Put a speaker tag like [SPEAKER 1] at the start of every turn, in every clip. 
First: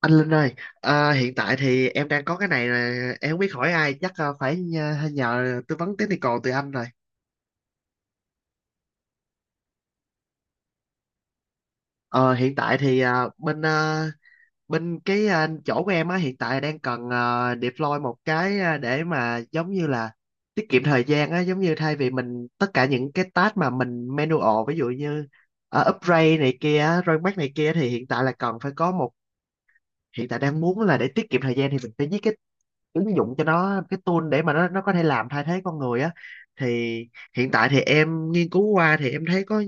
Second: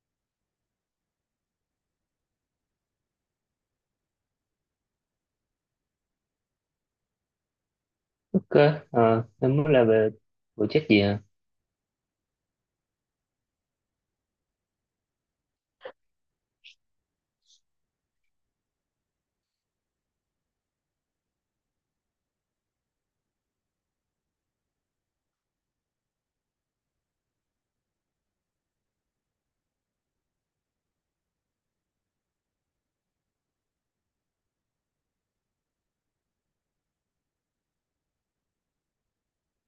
[SPEAKER 1] Anh Linh ơi, hiện tại thì em đang có cái này là em không biết hỏi ai, chắc phải nhờ tư vấn technical từ anh rồi.
[SPEAKER 2] Ok. Em muốn là về về chất gì hả?
[SPEAKER 1] Ờ, Hiện tại thì bên cái chỗ của em á hiện tại đang cần deploy một cái để mà giống như là tiết kiệm thời gian á, giống như thay vì mình tất cả những cái task mà mình manual, ví dụ như upgrade này kia, rollback này kia thì hiện tại là cần phải có một hiện tại đang muốn là để tiết kiệm thời gian thì mình phải viết cái ứng dụng cho nó, cái tool để mà nó có thể làm thay thế con người á. Thì hiện tại thì em nghiên cứu qua thì em thấy có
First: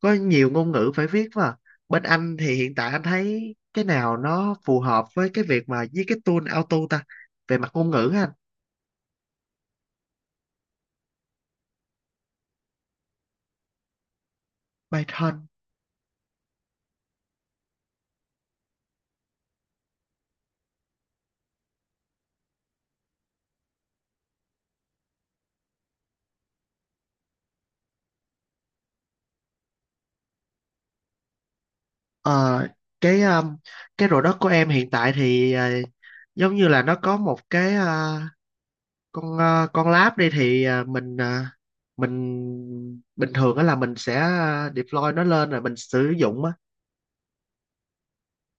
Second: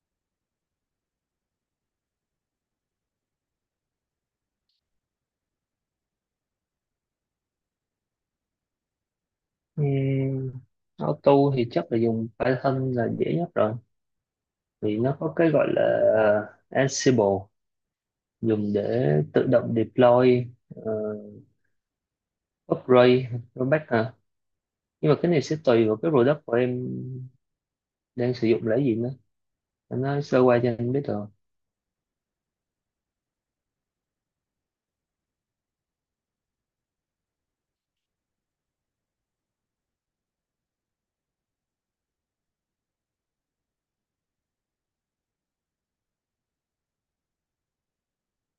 [SPEAKER 1] có nhiều ngôn ngữ phải viết mà bên anh thì hiện tại anh thấy cái nào nó phù hợp với cái việc mà với cái tool auto ta, về mặt ngôn ngữ á anh?
[SPEAKER 2] Uhm, Auto thì chắc là dùng Python là dễ nhất rồi, vì nó có
[SPEAKER 1] Python.
[SPEAKER 2] cái gọi là Ansible, dùng để tự động deploy, ờ, upgrade, rollback hả? Nhưng mà cái này sẽ tùy vào cái product của em đang sử dụng là cái gì nữa, em nói sơ qua cho anh biết rồi
[SPEAKER 1] Ờ, cái um, cái product của em hiện tại thì giống như là nó có một cái con lab đi, thì mình bình thường đó là mình sẽ deploy nó lên rồi mình sử dụng á.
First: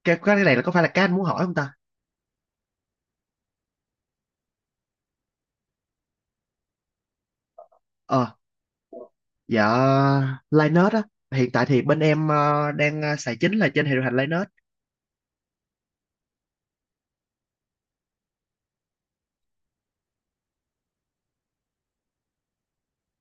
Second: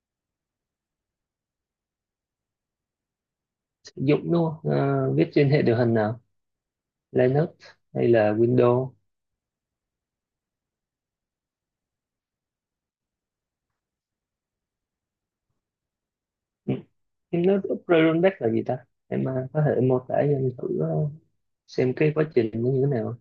[SPEAKER 1] Cái này là có phải là cái anh muốn hỏi không ta?
[SPEAKER 2] sử dụng đúng không? Ờ, viết trên hệ điều hành nào, Linux hay
[SPEAKER 1] ờ
[SPEAKER 2] là Windows?
[SPEAKER 1] dạ, Linux á. Hiện tại thì bên em xài chính là trên hệ điều hành Linux.
[SPEAKER 2] Em Hypnotic Rollback là gì ta? Em có thể mô tả cho anh thử xem cái quá trình nó như thế nào.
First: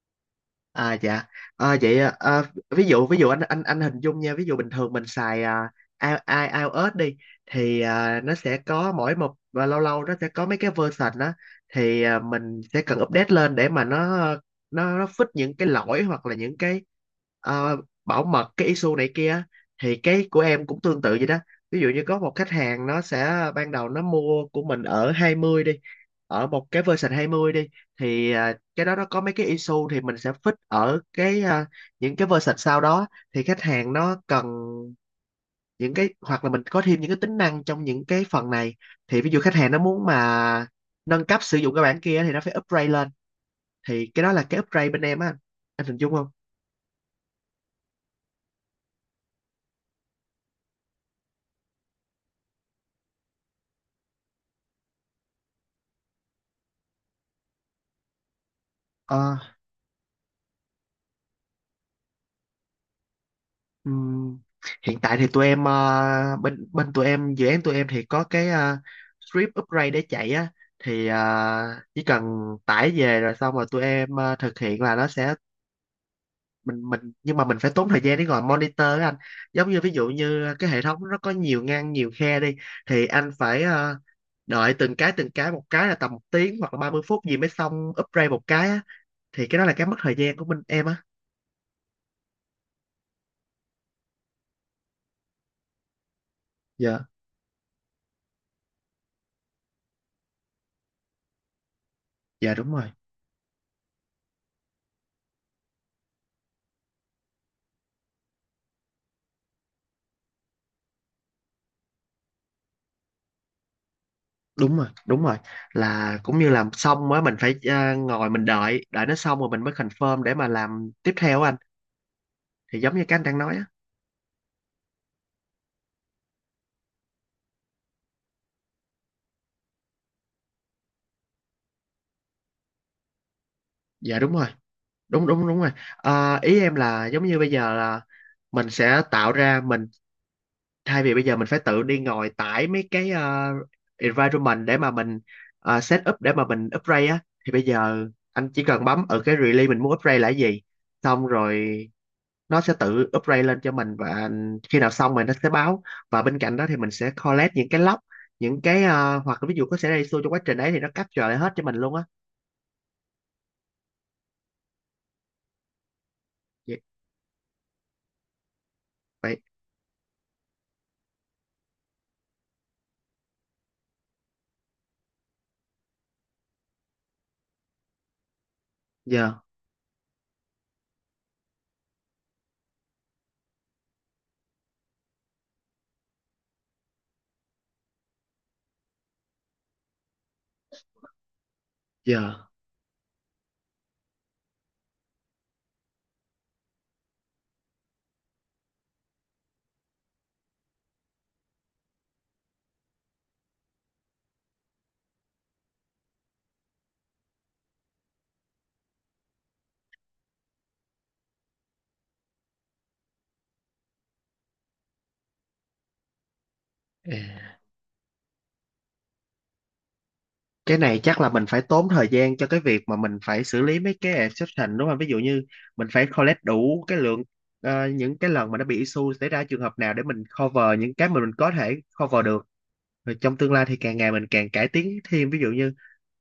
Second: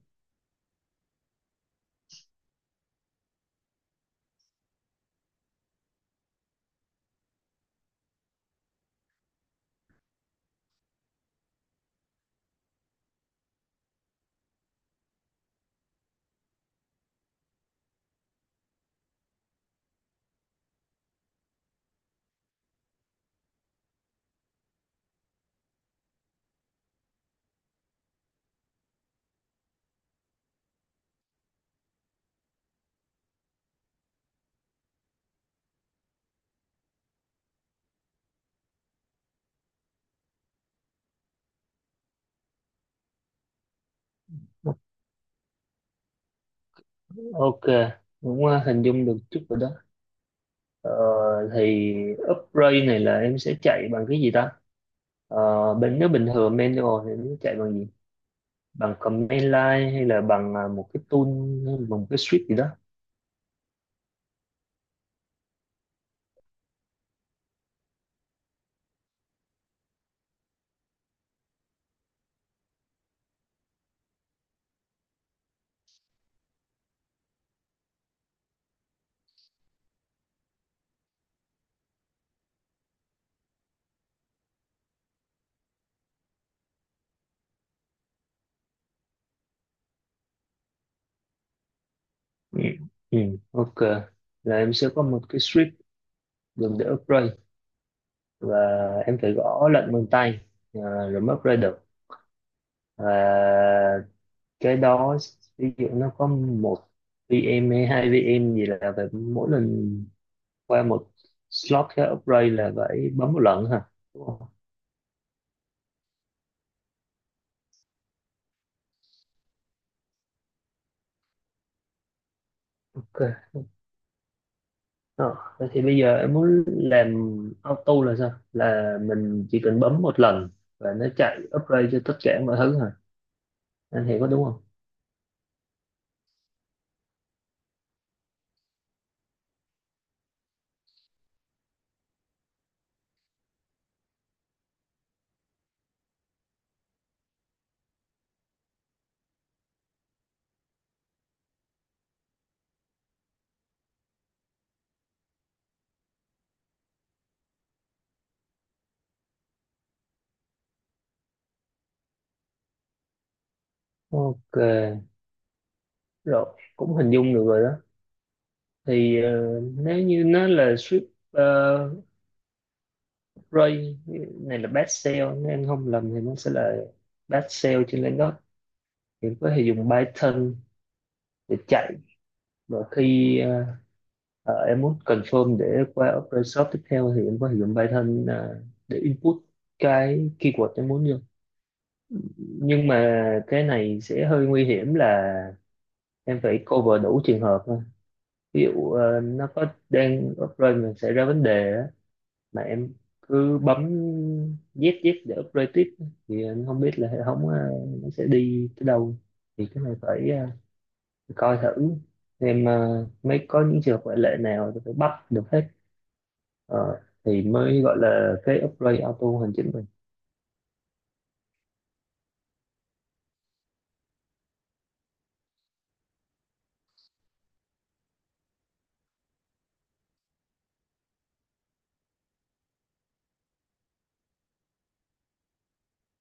[SPEAKER 1] À dạ. À, vậy à, à, Ví dụ anh hình dung nha, ví dụ bình thường mình xài iOS đi thì nó sẽ có mỗi một và lâu lâu nó sẽ có mấy cái version đó. Thì mình sẽ cần update lên để mà nó fix những cái lỗi, hoặc là những cái ờ, bảo mật, cái issue này kia á. Thì cái của em cũng tương tự vậy đó. Ví dụ như có một khách hàng, nó sẽ ban đầu nó mua của mình ở 20 đi, ở một cái version 20 đi, thì cái đó nó có mấy cái issue thì mình sẽ fix ở những cái version sau đó. Thì khách hàng nó cần những cái hoặc là mình có thêm những cái tính năng trong những cái phần này, thì ví dụ khách hàng nó muốn mà nâng cấp sử dụng cái bản kia thì nó phải upgrade lên. Thì cái đó là cái upgrade bên em á anh hình dung không?
[SPEAKER 2] Ok, cũng hình dung được chút rồi đó. Ờ, thì upgrade này là em sẽ chạy bằng cái gì ta? Ờ, bên nếu bình thường manual thì em sẽ chạy bằng gì? Bằng command
[SPEAKER 1] Ờ,
[SPEAKER 2] line hay là bằng một cái tool, hay là bằng một cái script gì đó?
[SPEAKER 1] ừm, Hiện tại thì tụi em ờ, bên bên tụi em dự án tụi em thì có cái script upgrade để chạy á. Thì chỉ cần tải về rồi xong rồi tụi em thực hiện là nó sẽ mình nhưng mà mình phải tốn thời gian để ngồi monitor á anh. Giống như ví dụ như cái hệ thống nó có nhiều ngăn, nhiều khe đi, thì anh phải đợi từng cái một, cái là tầm một tiếng hoặc là 30 phút gì mới xong upgrade một cái á. Thì cái đó là cái mất thời gian của mình em á.
[SPEAKER 2] Ừ. Ừ. Ok, là em sẽ có một cái script dùng để
[SPEAKER 1] Dạ.
[SPEAKER 2] upgrade, và em phải gõ lệnh bằng tay rồi mới upgrade được.
[SPEAKER 1] Dạ, đúng rồi.
[SPEAKER 2] Và cái đó, ví dụ nó có một VM hay hai VM gì là phải mỗi lần qua một slot cái upgrade là phải bấm một lần hả, đúng không?
[SPEAKER 1] Đúng rồi. Là cũng như làm xong á mình phải ngồi mình đợi đợi nó xong rồi mình mới confirm để mà làm tiếp theo á anh, thì giống như cái anh
[SPEAKER 2] Ok.
[SPEAKER 1] đang nói á.
[SPEAKER 2] Ờ, vậy thì bây giờ em muốn làm auto là sao, là mình chỉ cần bấm một lần và nó chạy upgrade cho tất cả mọi thứ hả, anh hiểu
[SPEAKER 1] Dạ
[SPEAKER 2] có
[SPEAKER 1] đúng
[SPEAKER 2] đúng
[SPEAKER 1] rồi.
[SPEAKER 2] không?
[SPEAKER 1] Đúng đúng đúng rồi Ờ, ý em là giống như bây giờ là mình sẽ tạo ra mình thay vì bây giờ mình phải tự đi ngồi tải mấy cái environment để mà mình set up để mà mình upgrade á, thì bây giờ anh chỉ cần bấm ở cái release mình muốn upgrade là cái gì, xong rồi nó sẽ tự upgrade lên cho mình, và khi nào xong rồi nó sẽ báo. Và bên cạnh đó thì mình sẽ collect những cái log, những cái hoặc là ví dụ có xảy ra issue trong quá trình đấy thì nó capture lại hết cho mình luôn á.
[SPEAKER 2] Ok, rồi,
[SPEAKER 1] Vậy
[SPEAKER 2] cũng hình dung được rồi đó. Thì
[SPEAKER 1] vậy
[SPEAKER 2] nếu như nó là strip. Rồi, này là best sale, nếu em không lầm thì nó sẽ là best sale trên Linux, thì
[SPEAKER 1] giờ
[SPEAKER 2] có thể dùng Python để chạy. Và khi em muốn confirm để qua Opera Shop tiếp theo thì em có thể dùng Python để input cái keyword em muốn vô.
[SPEAKER 1] giờ
[SPEAKER 2] Nhưng mà cái này sẽ hơi nguy hiểm là em phải cover đủ trường hợp thôi. Ví dụ nó có đang Opera mà xảy ra vấn đề mà em cứ bấm dép dép để upload tiếp thì anh không biết là hệ thống nó sẽ đi tới đâu. Thì cái này phải coi thử xem mới có những trường hợp ngoại lệ nào thì phải bắt được hết. Ờ,
[SPEAKER 1] ờ.
[SPEAKER 2] thì mới gọi là cái upgrade auto hoàn chỉnh mình.
[SPEAKER 1] Cái này chắc là mình phải tốn thời gian cho cái việc mà mình phải xử lý mấy cái exception, đúng không? Ví dụ như mình phải collect đủ cái lượng những cái lần mà nó bị issue, xảy ra trường hợp nào, để mình cover những cái mà mình có thể cover được. Rồi trong tương lai thì càng ngày mình càng cải tiến thêm, ví dụ như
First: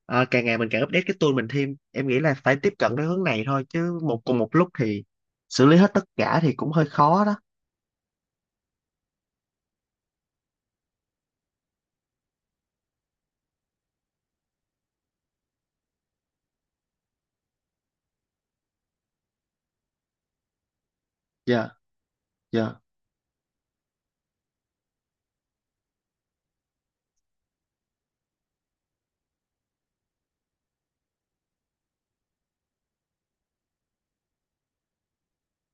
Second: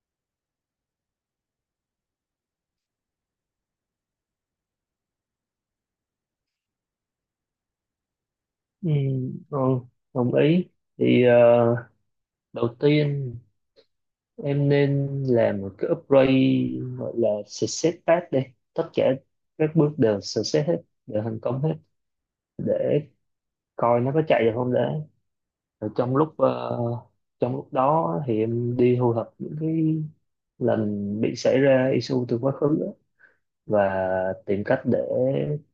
[SPEAKER 1] càng ngày mình càng update cái tool mình thêm. Em nghĩ là phải tiếp cận cái hướng này thôi, chứ một cùng một lúc thì xử lý hết tất cả thì cũng hơi khó đó.
[SPEAKER 2] ừ, ừ, Đồng ý. Thì đầu tiên em nên làm một cái upgrade gọi là success path đây, tất cả các bước đều success hết, đều thành công
[SPEAKER 1] Dạ,
[SPEAKER 2] hết,
[SPEAKER 1] dạ,
[SPEAKER 2] để coi nó có chạy được không đấy. Rồi trong lúc trong lúc đó thì em đi thu thập những cái lần bị xảy ra issue từ quá khứ á, và tìm cách để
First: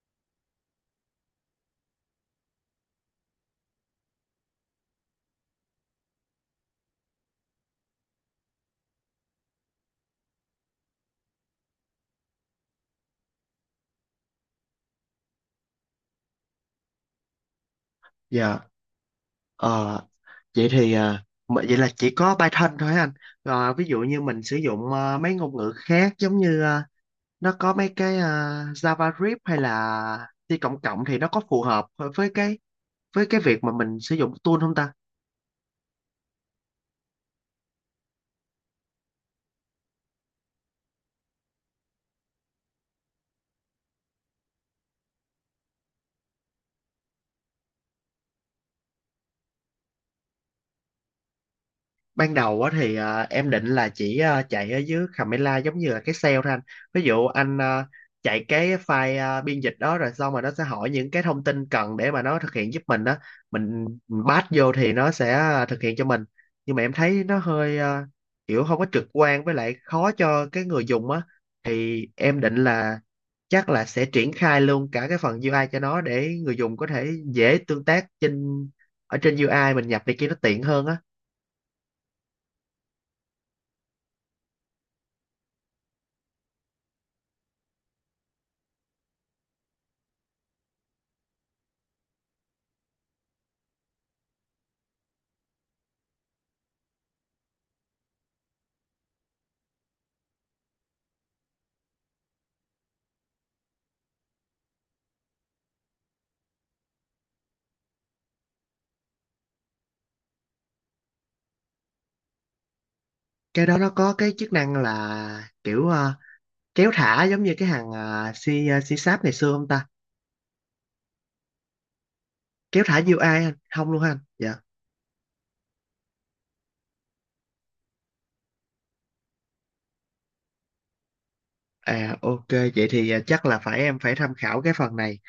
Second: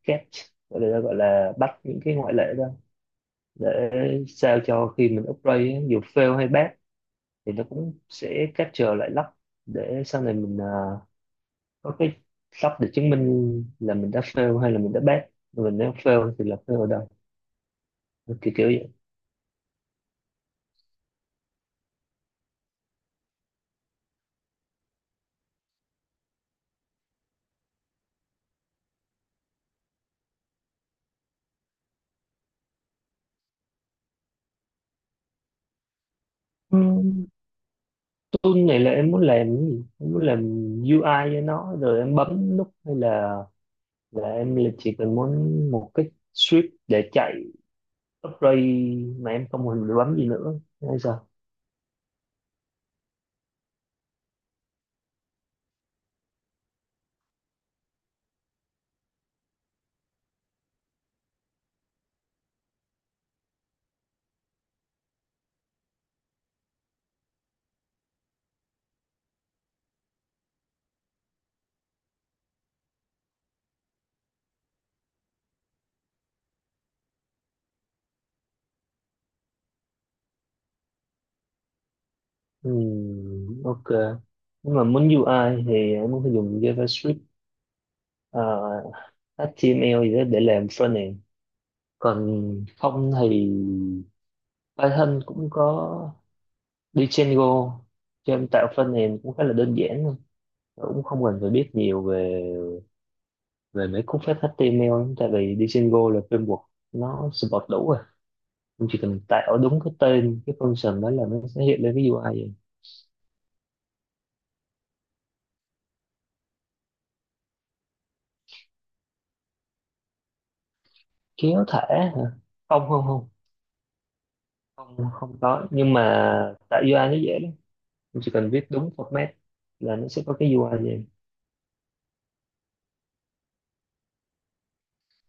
[SPEAKER 2] catch, gọi là bắt những cái ngoại lệ ra, để sao cho khi mình upgrade á, dù fail hay pass thì nó cũng sẽ capture lại lắp, để sau này mình có cái lắp để chứng minh là mình đã fail hay là mình đã pass mình, nếu fail thì là fail ở đâu, kiểu
[SPEAKER 1] dạ.
[SPEAKER 2] kiểu vậy.
[SPEAKER 1] Ờ, vậy thì vậy là chỉ có Python thôi hả anh? Rồi ví dụ như mình sử dụng mấy ngôn ngữ khác, giống như nó có mấy cái Java Script hay là C cộng cộng, thì nó có phù hợp với với cái việc mà mình sử dụng tool không ta?
[SPEAKER 2] Ừ. Tôi nghĩ là em muốn làm cái gì, em muốn làm UI cho nó rồi em bấm nút, hay là em là chỉ cần muốn một cái script để chạy upgrade mà em không cần phải bấm gì nữa hay sao?
[SPEAKER 1] Ban đầu á thì em định là chỉ chạy ở dưới Camela, giống như là cái sale thôi anh. Ví dụ anh chạy cái file biên dịch đó, rồi xong rồi nó sẽ hỏi những cái thông tin cần để mà nó thực hiện giúp mình đó, mình pass vô thì nó sẽ thực hiện cho mình. Nhưng mà em thấy nó hơi kiểu không có trực quan, với lại khó cho cái người dùng á. Thì em định là chắc là sẽ triển khai luôn cả cái phần UI cho nó, để người dùng có thể dễ tương tác ở trên UI, mình nhập này kia nó tiện hơn á.
[SPEAKER 2] Ok. Nhưng mà muốn UI thì em muốn phải dùng JavaScript, à, HTML gì đó để làm frontend. Còn không thì Python cũng có Django cho em tạo frontend cũng khá là đơn giản thôi, cũng không cần phải biết nhiều về về mấy cú phép HTML, tại vì đi single là framework, nó support đủ rồi, em chỉ cần tạo đúng cái tên cái function đó là nó sẽ hiện lên cái UI vậy.
[SPEAKER 1] Cái đó nó có cái chức năng là kiểu kéo thả giống như cái hàng si si sáp ngày xưa không ta?
[SPEAKER 2] Kéo thả hả?
[SPEAKER 1] Kéo
[SPEAKER 2] không
[SPEAKER 1] thả
[SPEAKER 2] không
[SPEAKER 1] UI
[SPEAKER 2] không
[SPEAKER 1] anh không luôn hả anh dạ?
[SPEAKER 2] Không không có, nhưng mà tạo UI nó dễ lắm, em chỉ cần viết đúng format là nó sẽ có cái UI vậy.
[SPEAKER 1] À ok, vậy thì chắc là em phải tham khảo cái phần này.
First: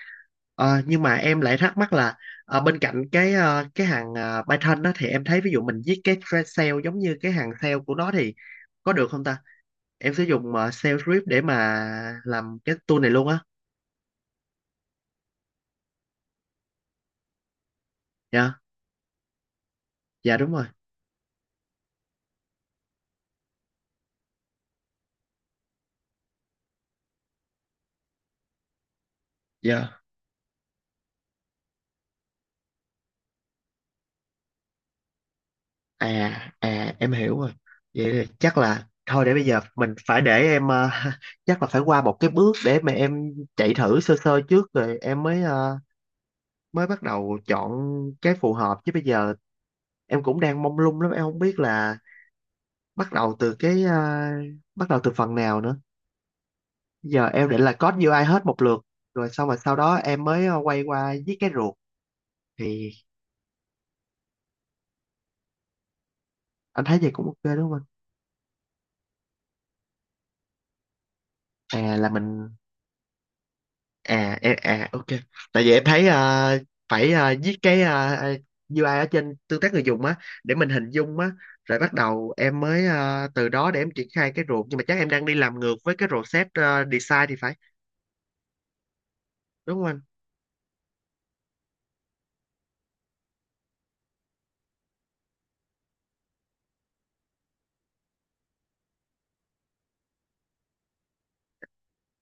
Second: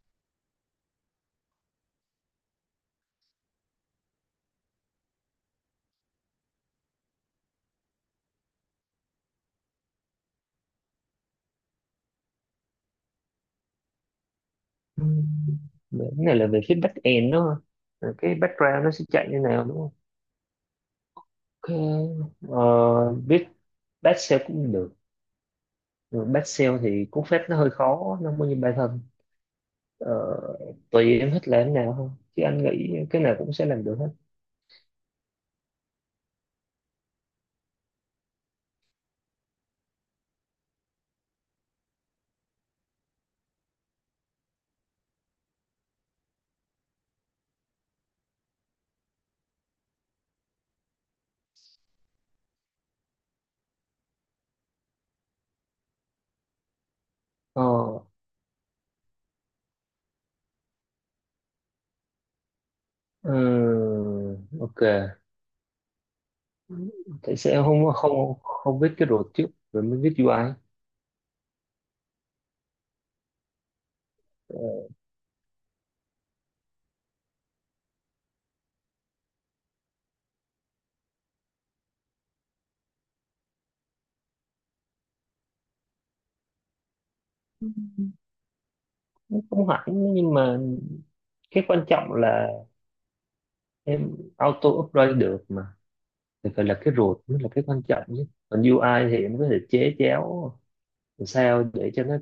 [SPEAKER 1] Ờ, nhưng mà em lại thắc mắc là bên cạnh cái cái hàng Python đó thì em thấy ví dụ mình viết cái thread cell giống như cái hàng cell của nó thì có được không ta, em sử dụng shell script để mà làm cái tool này luôn á?
[SPEAKER 2] Ừm, cái này là về phía back end đúng không? Rồi cái
[SPEAKER 1] Dạ.
[SPEAKER 2] background nó sẽ chạy như nào đúng không?
[SPEAKER 1] Dạ đúng rồi.
[SPEAKER 2] Ok, viết back shell cũng được. Back shell thì cú phép nó hơi khó, nó không có như Python.
[SPEAKER 1] Dạ.
[SPEAKER 2] Ờ, tùy em thích làm thế nào không, chứ anh nghĩ cái nào cũng sẽ làm được hết.
[SPEAKER 1] À à em hiểu rồi. Vậy là chắc là thôi, để bây giờ mình phải để em chắc là phải qua một cái bước để mà em chạy thử sơ sơ trước, rồi em mới mới bắt đầu chọn cái phù hợp, chứ bây giờ em cũng đang mông lung lắm, em không biết là bắt đầu từ bắt đầu từ phần nào nữa. Bây giờ em định
[SPEAKER 2] ờ
[SPEAKER 1] là code UI hết một lượt rồi xong rồi sau đó em mới quay qua viết cái ruột, thì
[SPEAKER 2] ok.
[SPEAKER 1] anh thấy vậy cũng
[SPEAKER 2] Tại sao
[SPEAKER 1] ok
[SPEAKER 2] em
[SPEAKER 1] đúng không?
[SPEAKER 2] không không không viết cái road trước rồi mới viết UI?
[SPEAKER 1] Anh à là mình à em-
[SPEAKER 2] Ờ,
[SPEAKER 1] À ok. Tại vì em thấy phải viết cái UI ở trên tương tác người dùng á, để mình hình dung á, rồi bắt đầu em mới từ đó để em triển khai cái ruột. Nhưng mà chắc em đang đi làm ngược với cái rổ set design thì phải,
[SPEAKER 2] không
[SPEAKER 1] đúng
[SPEAKER 2] hẳn,
[SPEAKER 1] không anh?
[SPEAKER 2] nhưng mà cái quan trọng là em auto upgrade được mà, thì phải là cái root mới là cái quan trọng, chứ còn UI thì em có thể chế chéo làm sao để cho nó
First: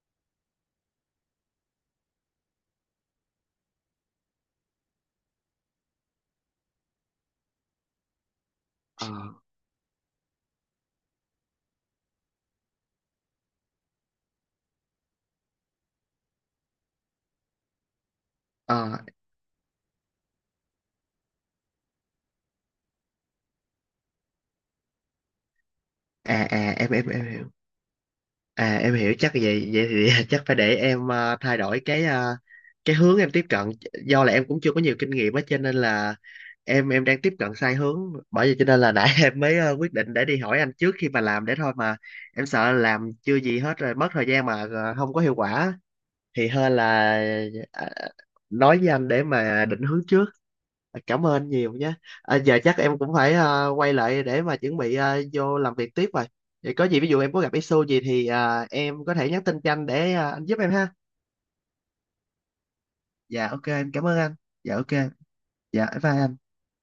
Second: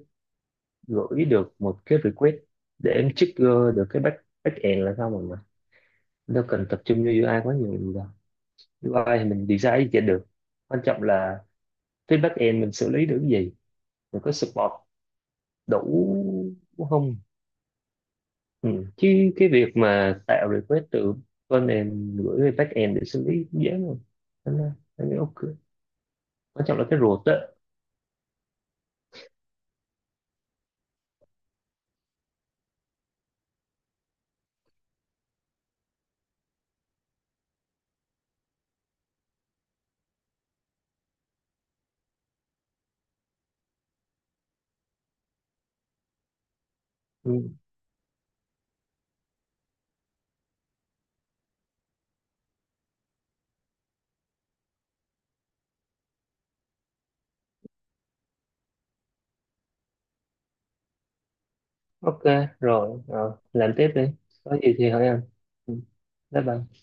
[SPEAKER 2] gửi được một cái request để em trigger được cái backend là sao rồi mà, đâu cần tập trung vô UI quá nhiều.
[SPEAKER 1] ờ
[SPEAKER 2] UI thì mình design gì cho được, quan trọng là phía back end mình xử lý được cái gì, mình có support đủ không. Ừ.
[SPEAKER 1] ờ
[SPEAKER 2] Chứ cái việc mà tạo request từ front gửi về back end để xử lý cũng dễ rồi. Thế nên là anh nghĩ ok, quan trọng là
[SPEAKER 1] em
[SPEAKER 2] cái
[SPEAKER 1] em
[SPEAKER 2] ruột
[SPEAKER 1] em
[SPEAKER 2] đó.
[SPEAKER 1] hiểu. À em hiểu. Chắc vậy vậy thì chắc phải để em thay đổi cái hướng em tiếp cận. Do là em cũng chưa có nhiều kinh nghiệm á, cho nên là em đang tiếp cận sai hướng. Bởi vậy cho nên là nãy em mới quyết định để đi hỏi anh trước khi mà làm, để thôi mà em sợ làm chưa gì hết rồi mất thời gian mà không có hiệu quả thì hơn là
[SPEAKER 2] Ừ.
[SPEAKER 1] ờ, nói với anh để mà định hướng trước. Cảm ơn nhiều nhé. À, giờ chắc em cũng phải quay lại để mà chuẩn bị vô làm việc tiếp rồi. Vậy có gì ví dụ em có gặp issue gì thì em có thể nhắn tin cho anh để anh giúp em ha.
[SPEAKER 2] Ok, rồi Rồi,
[SPEAKER 1] Dạ ok
[SPEAKER 2] làm tiếp
[SPEAKER 1] em
[SPEAKER 2] đi,
[SPEAKER 1] cảm ơn anh.
[SPEAKER 2] có
[SPEAKER 1] Dạ
[SPEAKER 2] gì
[SPEAKER 1] ok.
[SPEAKER 2] thì hỏi anh. Ừ.
[SPEAKER 1] Dạ bye bye anh.
[SPEAKER 2] Bye bye.